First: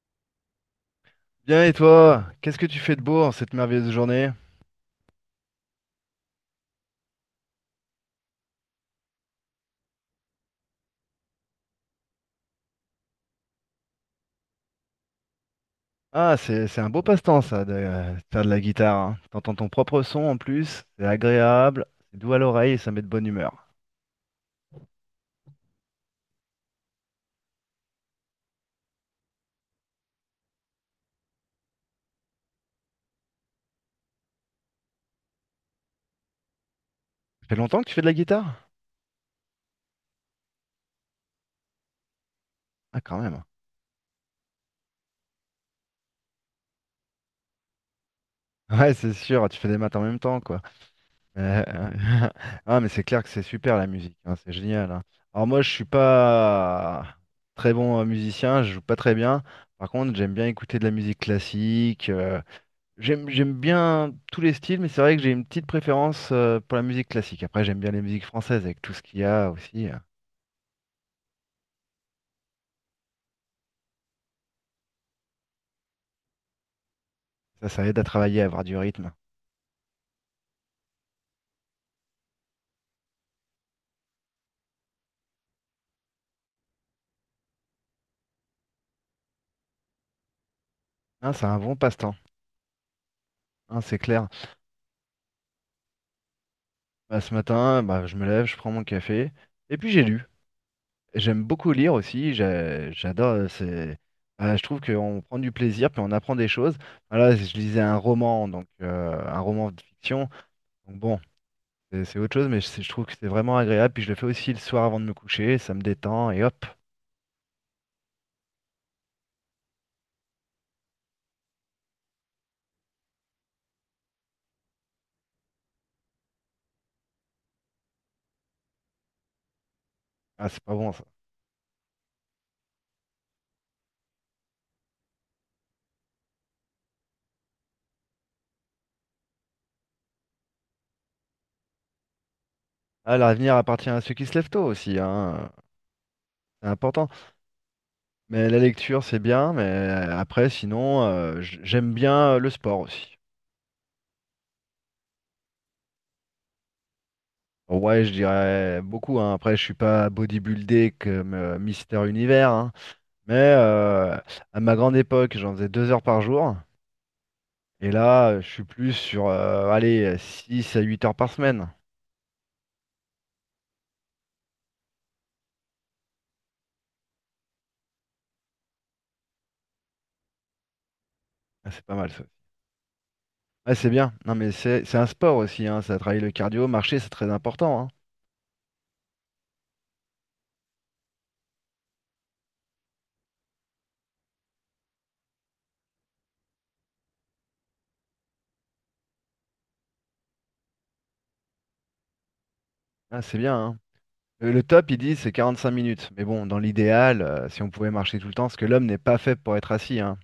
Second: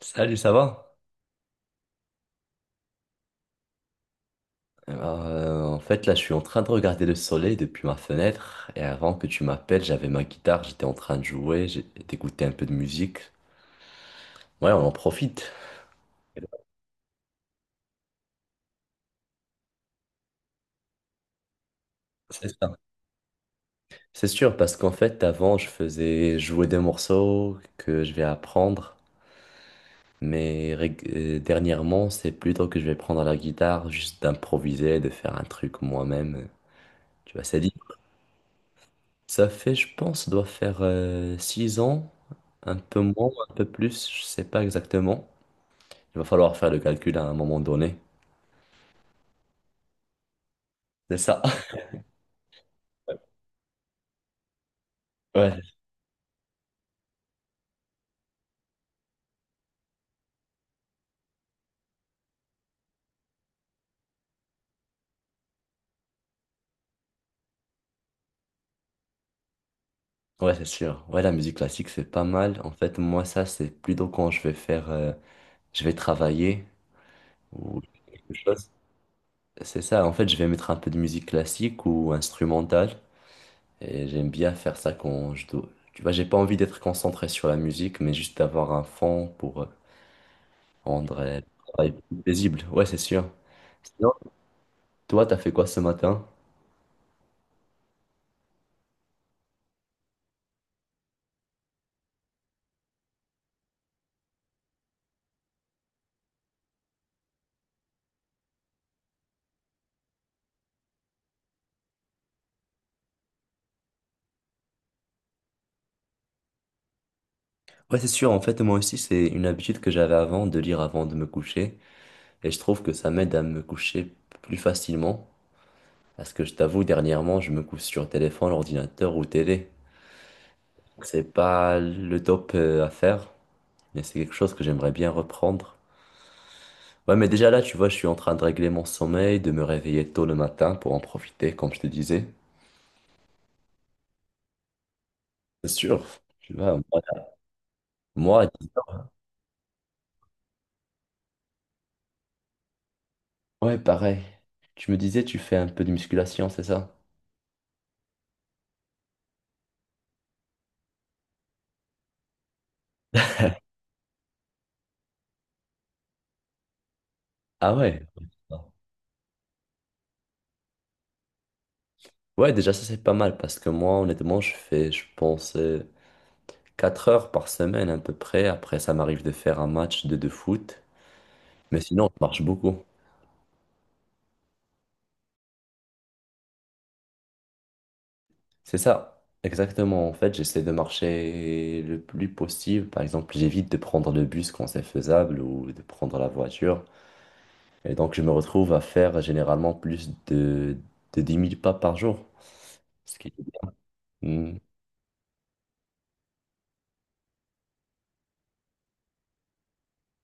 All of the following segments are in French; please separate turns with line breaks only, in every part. Salut, ça va?
Bien et toi, qu'est-ce que tu fais de beau en cette merveilleuse journée?
Alors, là, je suis en train de regarder le soleil depuis ma fenêtre. Et avant que tu m'appelles, j'avais ma guitare, j'étais en train de jouer, d'écouter un peu de musique. Ouais, on en profite.
Ah, c'est un beau passe-temps ça, de faire de la guitare, hein. T'entends ton propre son en plus, c'est agréable, c'est doux à
C'est
l'oreille
ça.
et ça met de bonne humeur.
C'est sûr, parce qu'en fait, avant, je faisais jouer des morceaux que je vais apprendre. Mais dernièrement, c'est plutôt que je vais prendre la guitare, juste d'improviser, de faire un truc moi-même. Tu vois,
Ça fait
c'est.
longtemps que tu fais de la guitare?
Ça fait, je pense, doit faire six ans, un peu
Ah, quand
moins,
même.
un peu plus, je sais pas exactement. Il va falloir faire le calcul à un moment donné.
Ouais, c'est sûr, tu fais des maths en même temps, quoi.
C'est ça.
Euh, Ah, mais c'est clair que c'est super la musique, hein, c'est génial, hein. Alors
Ouais,
moi, je suis pas très bon musicien, je joue pas très bien. Par contre, j'aime bien écouter de la musique classique. J'aime bien tous les styles, mais c'est vrai que j'ai une petite préférence pour la musique classique. Après, j'aime bien les musiques françaises avec tout ce qu'il y a aussi.
ouais, c'est sûr. Ouais, la musique classique, c'est pas mal. En fait, moi, ça, c'est plutôt quand je vais faire, je vais travailler
Ça,
ou
ça aide à
quelque
travailler, à avoir
chose.
du rythme.
C'est ça. En fait, je vais mettre un peu de musique classique ou instrumentale. Et j'aime bien faire ça quand je dois. Tu vois, j'ai pas envie d'être concentré sur la musique, mais juste d'avoir un fond pour
Hein,
rendrait le
c'est un bon
travail
passe-temps,
plus paisible. Ouais, c'est sûr.
hein, c'est
Sinon,
clair.
toi, t'as fait quoi ce matin?
Bah, ce matin, bah, je me lève, je prends mon café, et puis j'ai lu. J'aime beaucoup lire aussi, j'adore. Bah, je trouve qu'on prend du plaisir, puis on apprend des choses. Voilà, je lisais un roman, donc un roman de fiction. Donc bon, c'est autre chose, mais je trouve que c'est vraiment agréable. Puis je le fais aussi le soir avant de me coucher, ça me détend, et hop.
Ouais, c'est sûr. En fait, moi aussi, c'est une habitude que j'avais avant de lire avant de me coucher. Et je trouve que ça m'aide à me coucher plus facilement. Parce que je t'avoue, dernièrement, je me couche sur téléphone, ordinateur ou télé.
Ah, c'est pas bon ça.
C'est pas le top à faire, mais c'est quelque chose que j'aimerais bien reprendre. Ouais, mais déjà là, tu vois, je suis en train de régler mon sommeil, de me réveiller tôt le matin pour en profiter, comme je te disais.
Ah, l'avenir appartient à ceux qui se lèvent tôt aussi, hein.
C'est sûr. Tu
C'est
vois, moi,
important.
moi,
Mais la lecture, c'est bien, mais après, sinon, j'aime bien le sport aussi.
ouais, pareil. Tu me disais, tu fais un peu de musculation, c'est ça?
Ouais, je dirais beaucoup, hein. Après, je suis pas bodybuildé comme Mister Univers, hein. Mais à ma grande époque, j'en faisais 2 heures par jour.
Ah
Et
ouais.
là, je suis plus sur, allez, 6 à 8 heures par semaine.
Ouais, déjà, ça, c'est pas mal parce que moi, honnêtement, je fais, je pense, 4 heures par semaine à peu près. Après, ça m'arrive de faire un match de foot.
Ah,
Mais
c'est pas
sinon,
mal
je
ça.
marche beaucoup.
Ah, c'est bien. Non, mais c'est un sport aussi, hein. Ça travaille le cardio, marcher, c'est très important, hein.
C'est ça, exactement. En fait, j'essaie de marcher le plus possible. Par exemple, j'évite de prendre le bus quand c'est faisable ou de prendre la voiture. Et donc, je me retrouve à faire généralement plus de 10 000 pas par jour. Ce
Ah,
qui est
c'est bien,
bien.
hein.
Hmm.
Le top, ils disent, c'est 45 minutes. Mais bon, dans l'idéal, si on pouvait marcher tout le temps, parce que l'homme n'est pas fait pour être assis, hein.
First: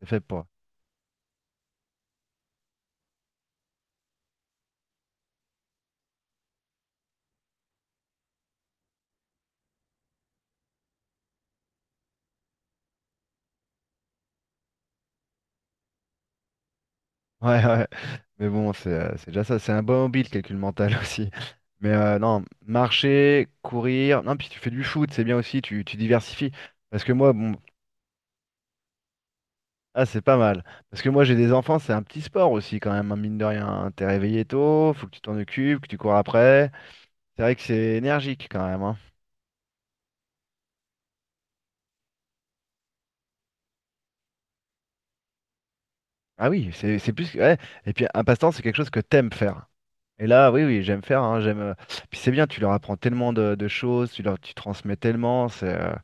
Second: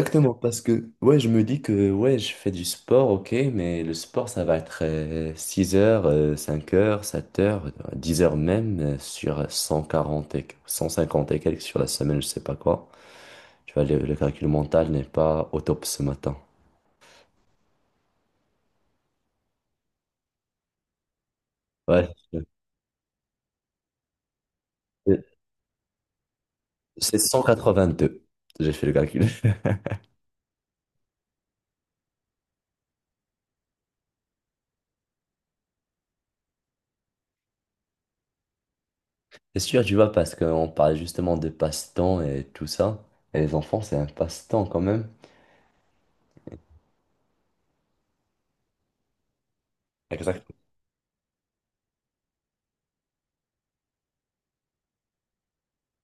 C'est fait pour.
parce que ouais, je me dis que ouais, je fais du sport, ok, mais le sport, ça va être 6 heures, 5 heures, 7 heures, 10 heures même sur 140 et 150 et quelques sur la semaine, je sais pas quoi. Tu vois, le calcul mental n'est pas au top ce matin.
Ouais, ouais. Mais bon, c'est déjà ça. C'est un bon hobby, le calcul mental aussi. Mais
Ouais,
non, marcher, courir. Non, puis tu fais du foot,
c'est
c'est bien aussi, tu diversifies. Parce que moi, bon,
deux J'ai fait le calcul.
ah, c'est pas mal. Parce que moi, j'ai des enfants, c'est un petit sport aussi, quand même, hein, mine de rien, hein. T'es réveillé tôt, faut que tu t'en occupes, que tu cours après. C'est vrai que c'est énergique quand même, hein.
C'est sûr, tu vois, parce qu'on parle justement de passe-temps et tout ça, et les enfants, c'est un passe-temps quand même.
Ah oui, c'est plus. Que- Ouais. Et puis, un passe-temps, c'est quelque chose que t'aimes faire. Et là,
Exactement.
oui, oui, j'aime faire, hein, j'aime. Puis c'est bien, tu leur apprends tellement de choses, tu leur, tu transmets tellement, c'est.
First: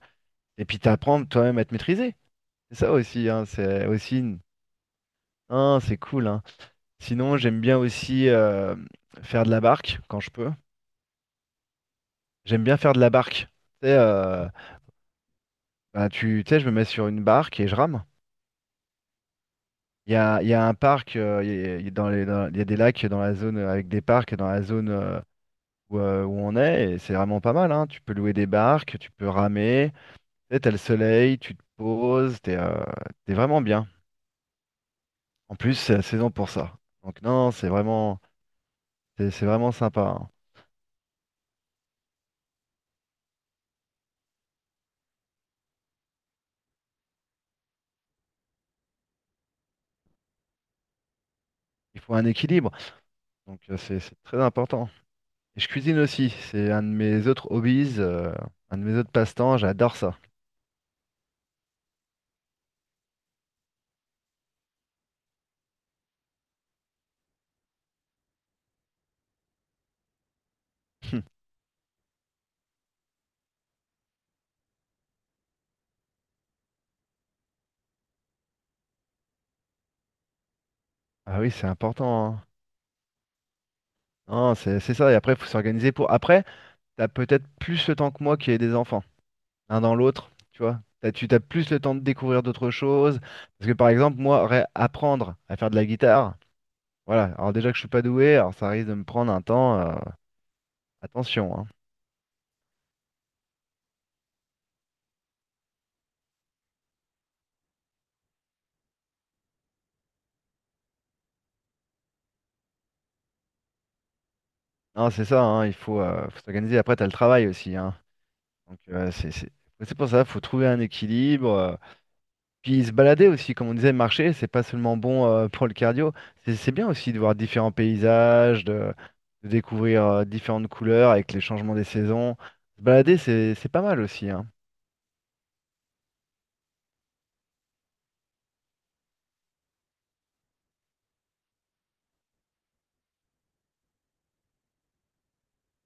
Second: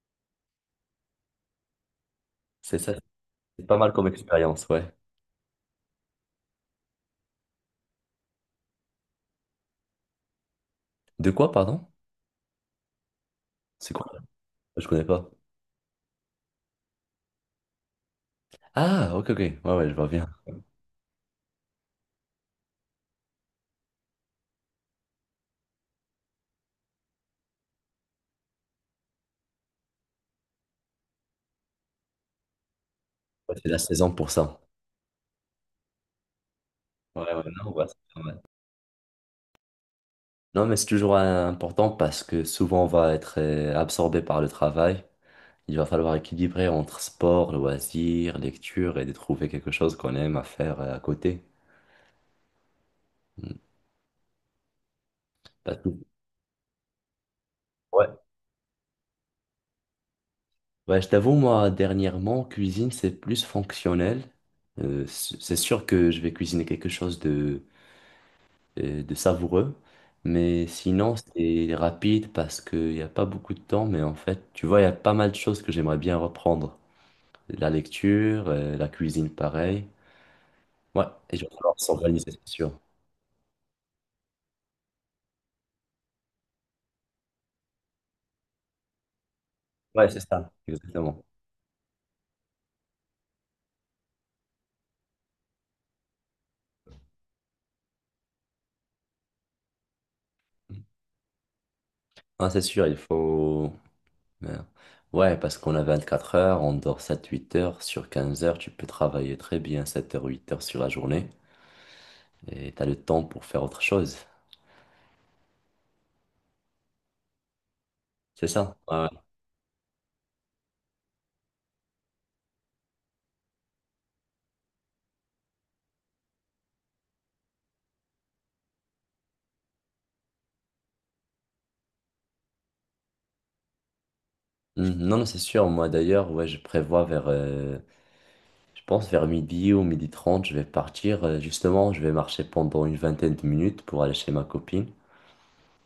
Et puis t'apprends toi-même à te maîtriser.
C'est
C'est
ça,
ça aussi, hein,
c'est pas
c'est
mal comme
aussi. Une-
expérience, ouais.
hein, c'est cool, hein. Sinon, j'aime bien aussi faire de la barque quand je peux.
De quoi, pardon?
J'aime bien faire de la barque. Tu
C'est
sais,
quoi? Je connais pas.
ben, tu sais, je me mets sur une barque et je rame.
Ah, ok, ok. Ouais, ouais, je vois
Il y
bien.
a, il y a un parc, il y a dans les- dans- il y a des lacs dans la zone avec des parcs dans la zone où, où on est, et c'est vraiment pas mal, hein. Tu peux louer des barques, tu peux ramer. Sais, t'as le soleil, tu te poses, t'es
Ouais,
vraiment
c'est la
bien.
saison pour ça.
En plus, c'est la saison pour ça. Donc
Ouais, ouais,
non, non, c'est
non, ouais, c'est
vraiment,
pas mal.
c'est vraiment sympa, hein.
Non, mais c'est toujours important parce que souvent on va être absorbé par le travail. Il va falloir équilibrer entre sport, loisirs, lecture et de trouver quelque chose qu'on aime à faire à côté.
Il faut un équilibre,
Mm.
donc c'est très important. Et je
Pas
cuisine
tout.
aussi, c'est un de mes autres hobbies,
Ouais.
un de mes autres passe-temps, j'adore ça.
Ouais, je t'avoue, moi, dernièrement, cuisine, c'est plus fonctionnel. C'est sûr que je vais cuisiner quelque chose de savoureux. Mais sinon, c'est rapide parce qu'il n'y a pas beaucoup de temps. Mais en fait, tu vois, il y a pas mal de choses que j'aimerais bien reprendre. La lecture, la cuisine, pareil. Ouais, et
Ah
je vais
oui, c'est
falloir s'organiser,
important, hein.
c'est sûr.
Non, c'est ça. Et après, il faut s'organiser pour. Après, t'as peut-être plus le temps que moi qui ai des enfants, l'un dans
Ouais, c'est
l'autre,
ça,
tu vois. T'as,
exactement.
tu t'as plus le temps de découvrir d'autres choses. Parce que par exemple, moi, apprendre à faire de la guitare. Voilà, alors déjà que je suis pas doué, alors ça risque de me prendre un temps. Attention, hein.
Ah, c'est sûr, il faut... Merde. Ouais, parce qu'on a 24 heures, on dort sept huit heures. Sur 15 heures, tu peux travailler très bien 7 heures, 8 heures sur la journée. Et tu as le temps pour faire autre chose.
Non, c'est ça, hein, il faut, faut s'organiser. Après, tu as le travail aussi, hein.
C'est ça.
Donc
Ouais, ouais.
euh, c'est c'est- c'est pour ça, faut trouver un équilibre. Puis se balader aussi, comme on disait, marcher, c'est pas seulement bon pour le cardio. C'est bien aussi de voir différents paysages, de découvrir différentes couleurs avec les changements des saisons. Se balader, c'est pas mal aussi, hein.
Mhm. Non, non, c'est sûr. Moi, d'ailleurs, ouais, je prévois vers je pense vers midi ou midi 30, je vais partir. Justement, je vais marcher pendant une vingtaine de minutes pour aller chez ma copine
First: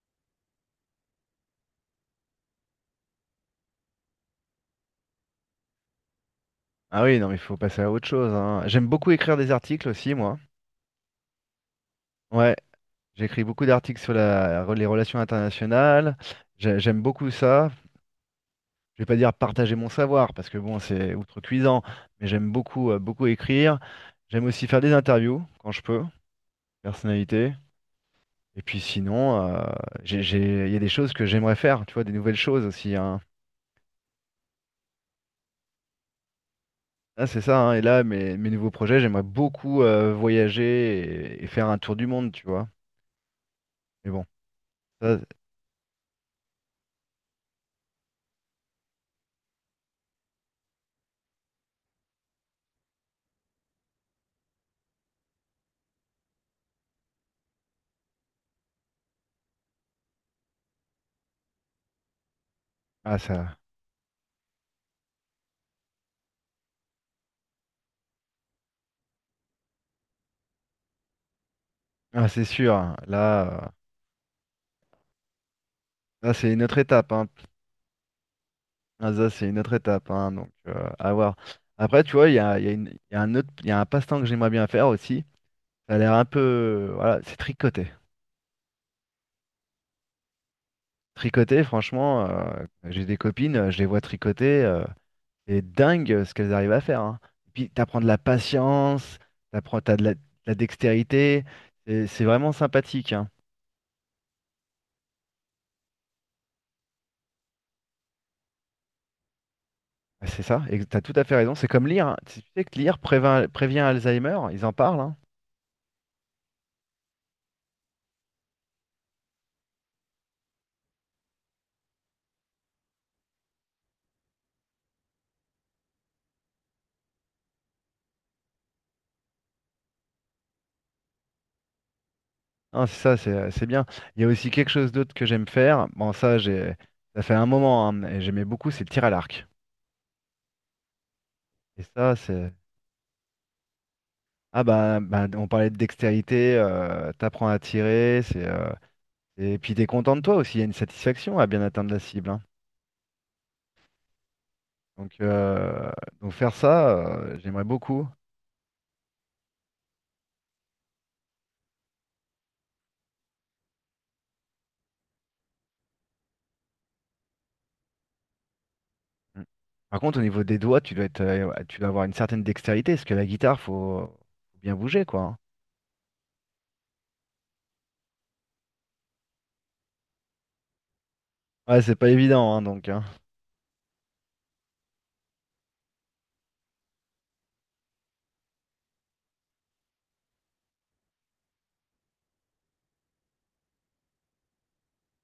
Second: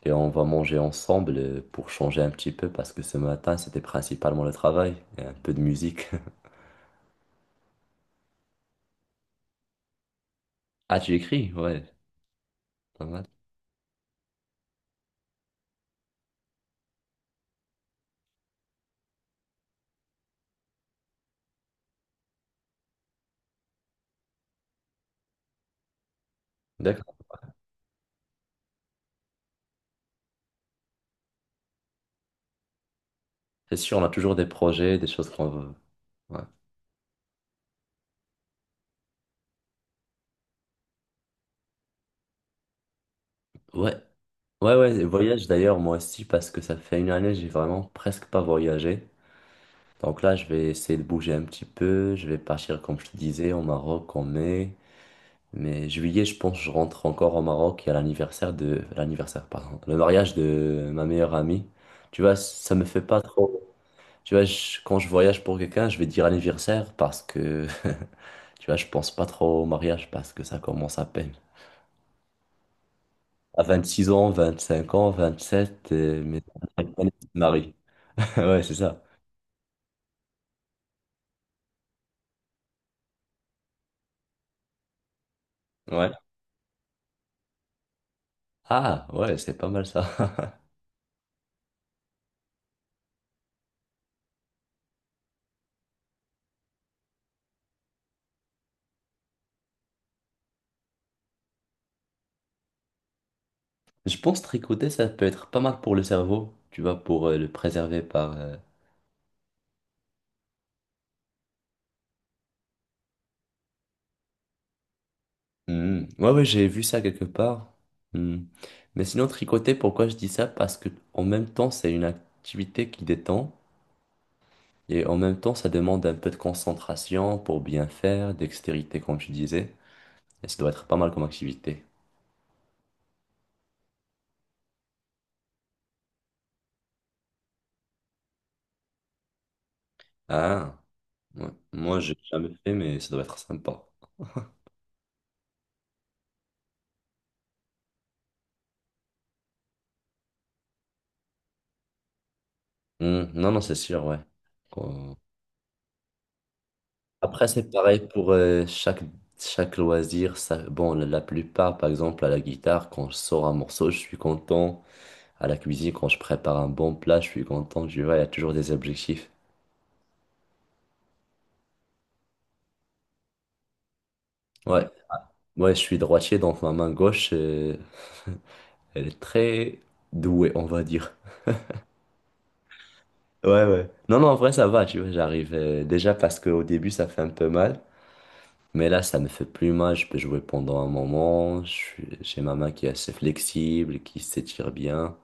et on va manger ensemble pour changer un petit peu parce que ce matin, c'était principalement le travail et un peu de musique.
Ah oui, non, mais il faut passer à autre chose, hein. J'aime beaucoup écrire des articles aussi, moi.
Ah, tu écris? Ouais,
Ouais.
pas mal.
J'écris beaucoup d'articles sur la- les relations internationales. J'ai- J'aime beaucoup ça. Je vais pas dire partager mon savoir parce que bon, c'est outrecuidant, mais j'aime beaucoup, beaucoup écrire. J'aime aussi faire des interviews quand je peux,
D'accord.
personnalité. Et puis sinon, j'ai- il y a des choses que j'aimerais faire, tu vois, des nouvelles choses aussi, hein.
C'est sûr, on a toujours des projets, des choses qu'on veut. Ouais.
Là, c'est ça, hein. Et là, mes nouveaux projets, j'aimerais beaucoup voyager et faire un tour du monde, tu vois.
Ouais,
Mais bon,
ouais, et
ça,
voyage d'ailleurs, moi aussi, parce que ça fait une année, j'ai vraiment presque pas voyagé. Donc là, je vais essayer de bouger un petit peu. Je vais partir, comme je te disais, au Maroc en mai. Mais juillet, je pense, je rentre encore au Maroc. Il y a l'anniversaire de... L'anniversaire, pardon. Le mariage de ma meilleure amie. Tu vois, ça me fait pas
ça,
trop... Tu vois, quand je voyage pour quelqu'un, je vais dire anniversaire parce que... Tu vois, je pense pas trop au mariage parce que ça commence à peine.
ah, c'est sûr, hein.
À 26 ans, 25 ans, 27,
Là,
mais...
c'est une autre étape, hein.
Marie. Ouais, c'est ça.
Ah, ça, c'est une autre étape, hein, donc à voir. Après, tu vois, il y a une- il y a un autre, il y a un passe-temps que j'aimerais bien faire aussi. Ça a
Ouais.
l'air un peu, voilà, c'est tricoter.
Ah, ouais, c'est pas mal ça.
Tricoter, franchement, j'ai des copines, je les vois tricoter, c'est dingue ce qu'elles arrivent à faire, hein. Et puis, t'apprends de la patience, t'apprends, t'as de la dextérité, et c'est vraiment sympathique, hein.
Je pense tricoter, ça peut être pas mal pour le cerveau. Tu vois, pour le préserver par...
C'est ça, et t'as tout à fait raison. C'est comme lire, hein. Tu sais que lire prévient Alzheimer, ils en parlent, hein.
Hmm. Ouais, ouais, j'ai vu ça quelque part. Hmm. Mais sinon, tricoter, pourquoi je dis ça? Parce que en même temps, c'est une activité qui détend et en même temps, ça demande un peu de concentration pour bien faire, dextérité, comme tu disais. Et ça doit être pas mal comme activité.
Non, c'est ça, c'est bien. Il y a aussi quelque chose d'autre que j'aime faire. Bon, ça, j'ai, ça fait un moment, hein, et j'aimais beaucoup, c'est le tir à l'arc.
Ah, ouais.
Et
Moi,
ça,
j'ai jamais
c'est.
fait, mais ça doit être sympa.
Ah, bah, bah, on parlait de dextérité, t'apprends à tirer, c'est. Et puis, t'es content de toi aussi, il y a une satisfaction à bien atteindre la cible, hein.
Hmm. Non, non, c'est sûr, ouais. Euh,
Donc, euh, donc, faire ça,
Après,
j'aimerais
c'est pareil
beaucoup.
pour chaque loisir. Ça, bon, la plupart, par exemple, à la guitare, quand je sors un morceau, je suis content. À la cuisine, quand je prépare un bon plat, je suis content, tu vois, il y a toujours des objectifs.
Mm. Par contre, au niveau des doigts, tu dois être, ouais, tu dois avoir une certaine dextérité, parce que la guitare, faut, faut bien
Ouais,
bouger, quoi, hein.
ouais, je suis droitier, donc ma main gauche elle est très douée, on va dire.
Ouais, c'est pas évident, hein, donc, hein.
Ouais, ouais. Non, non, en vrai, ça va, tu vois, j'arrive. Déjà parce qu'au début, ça fait un peu mal. Mais là, ça me fait plus mal. Je peux jouer pendant un moment. J'ai ma main qui est assez flexible, qui s'étire bien.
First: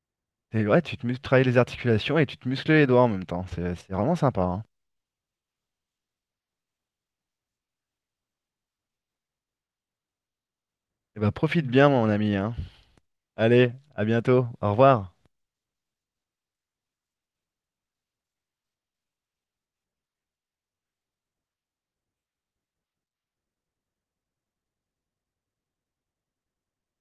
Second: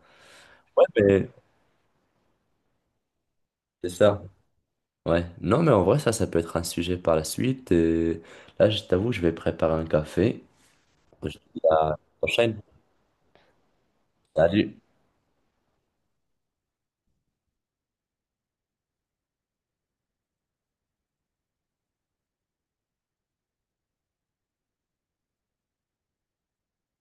C'est vrai,
Ouais,
tu te
mais
travailles les articulations et tu te muscles les doigts en même temps. C'est
c'est
c'est vraiment
ça.
sympa, hein.
Ouais. Non, mais en vrai, ça peut être un sujet par la suite. Et là, je t'avoue, je vais préparer un café.
Et
Je
bah
te dis
profite
à
bien,
la
mon ami, hein.
prochaine.
Allez, à bientôt.
Salut.
Au revoir.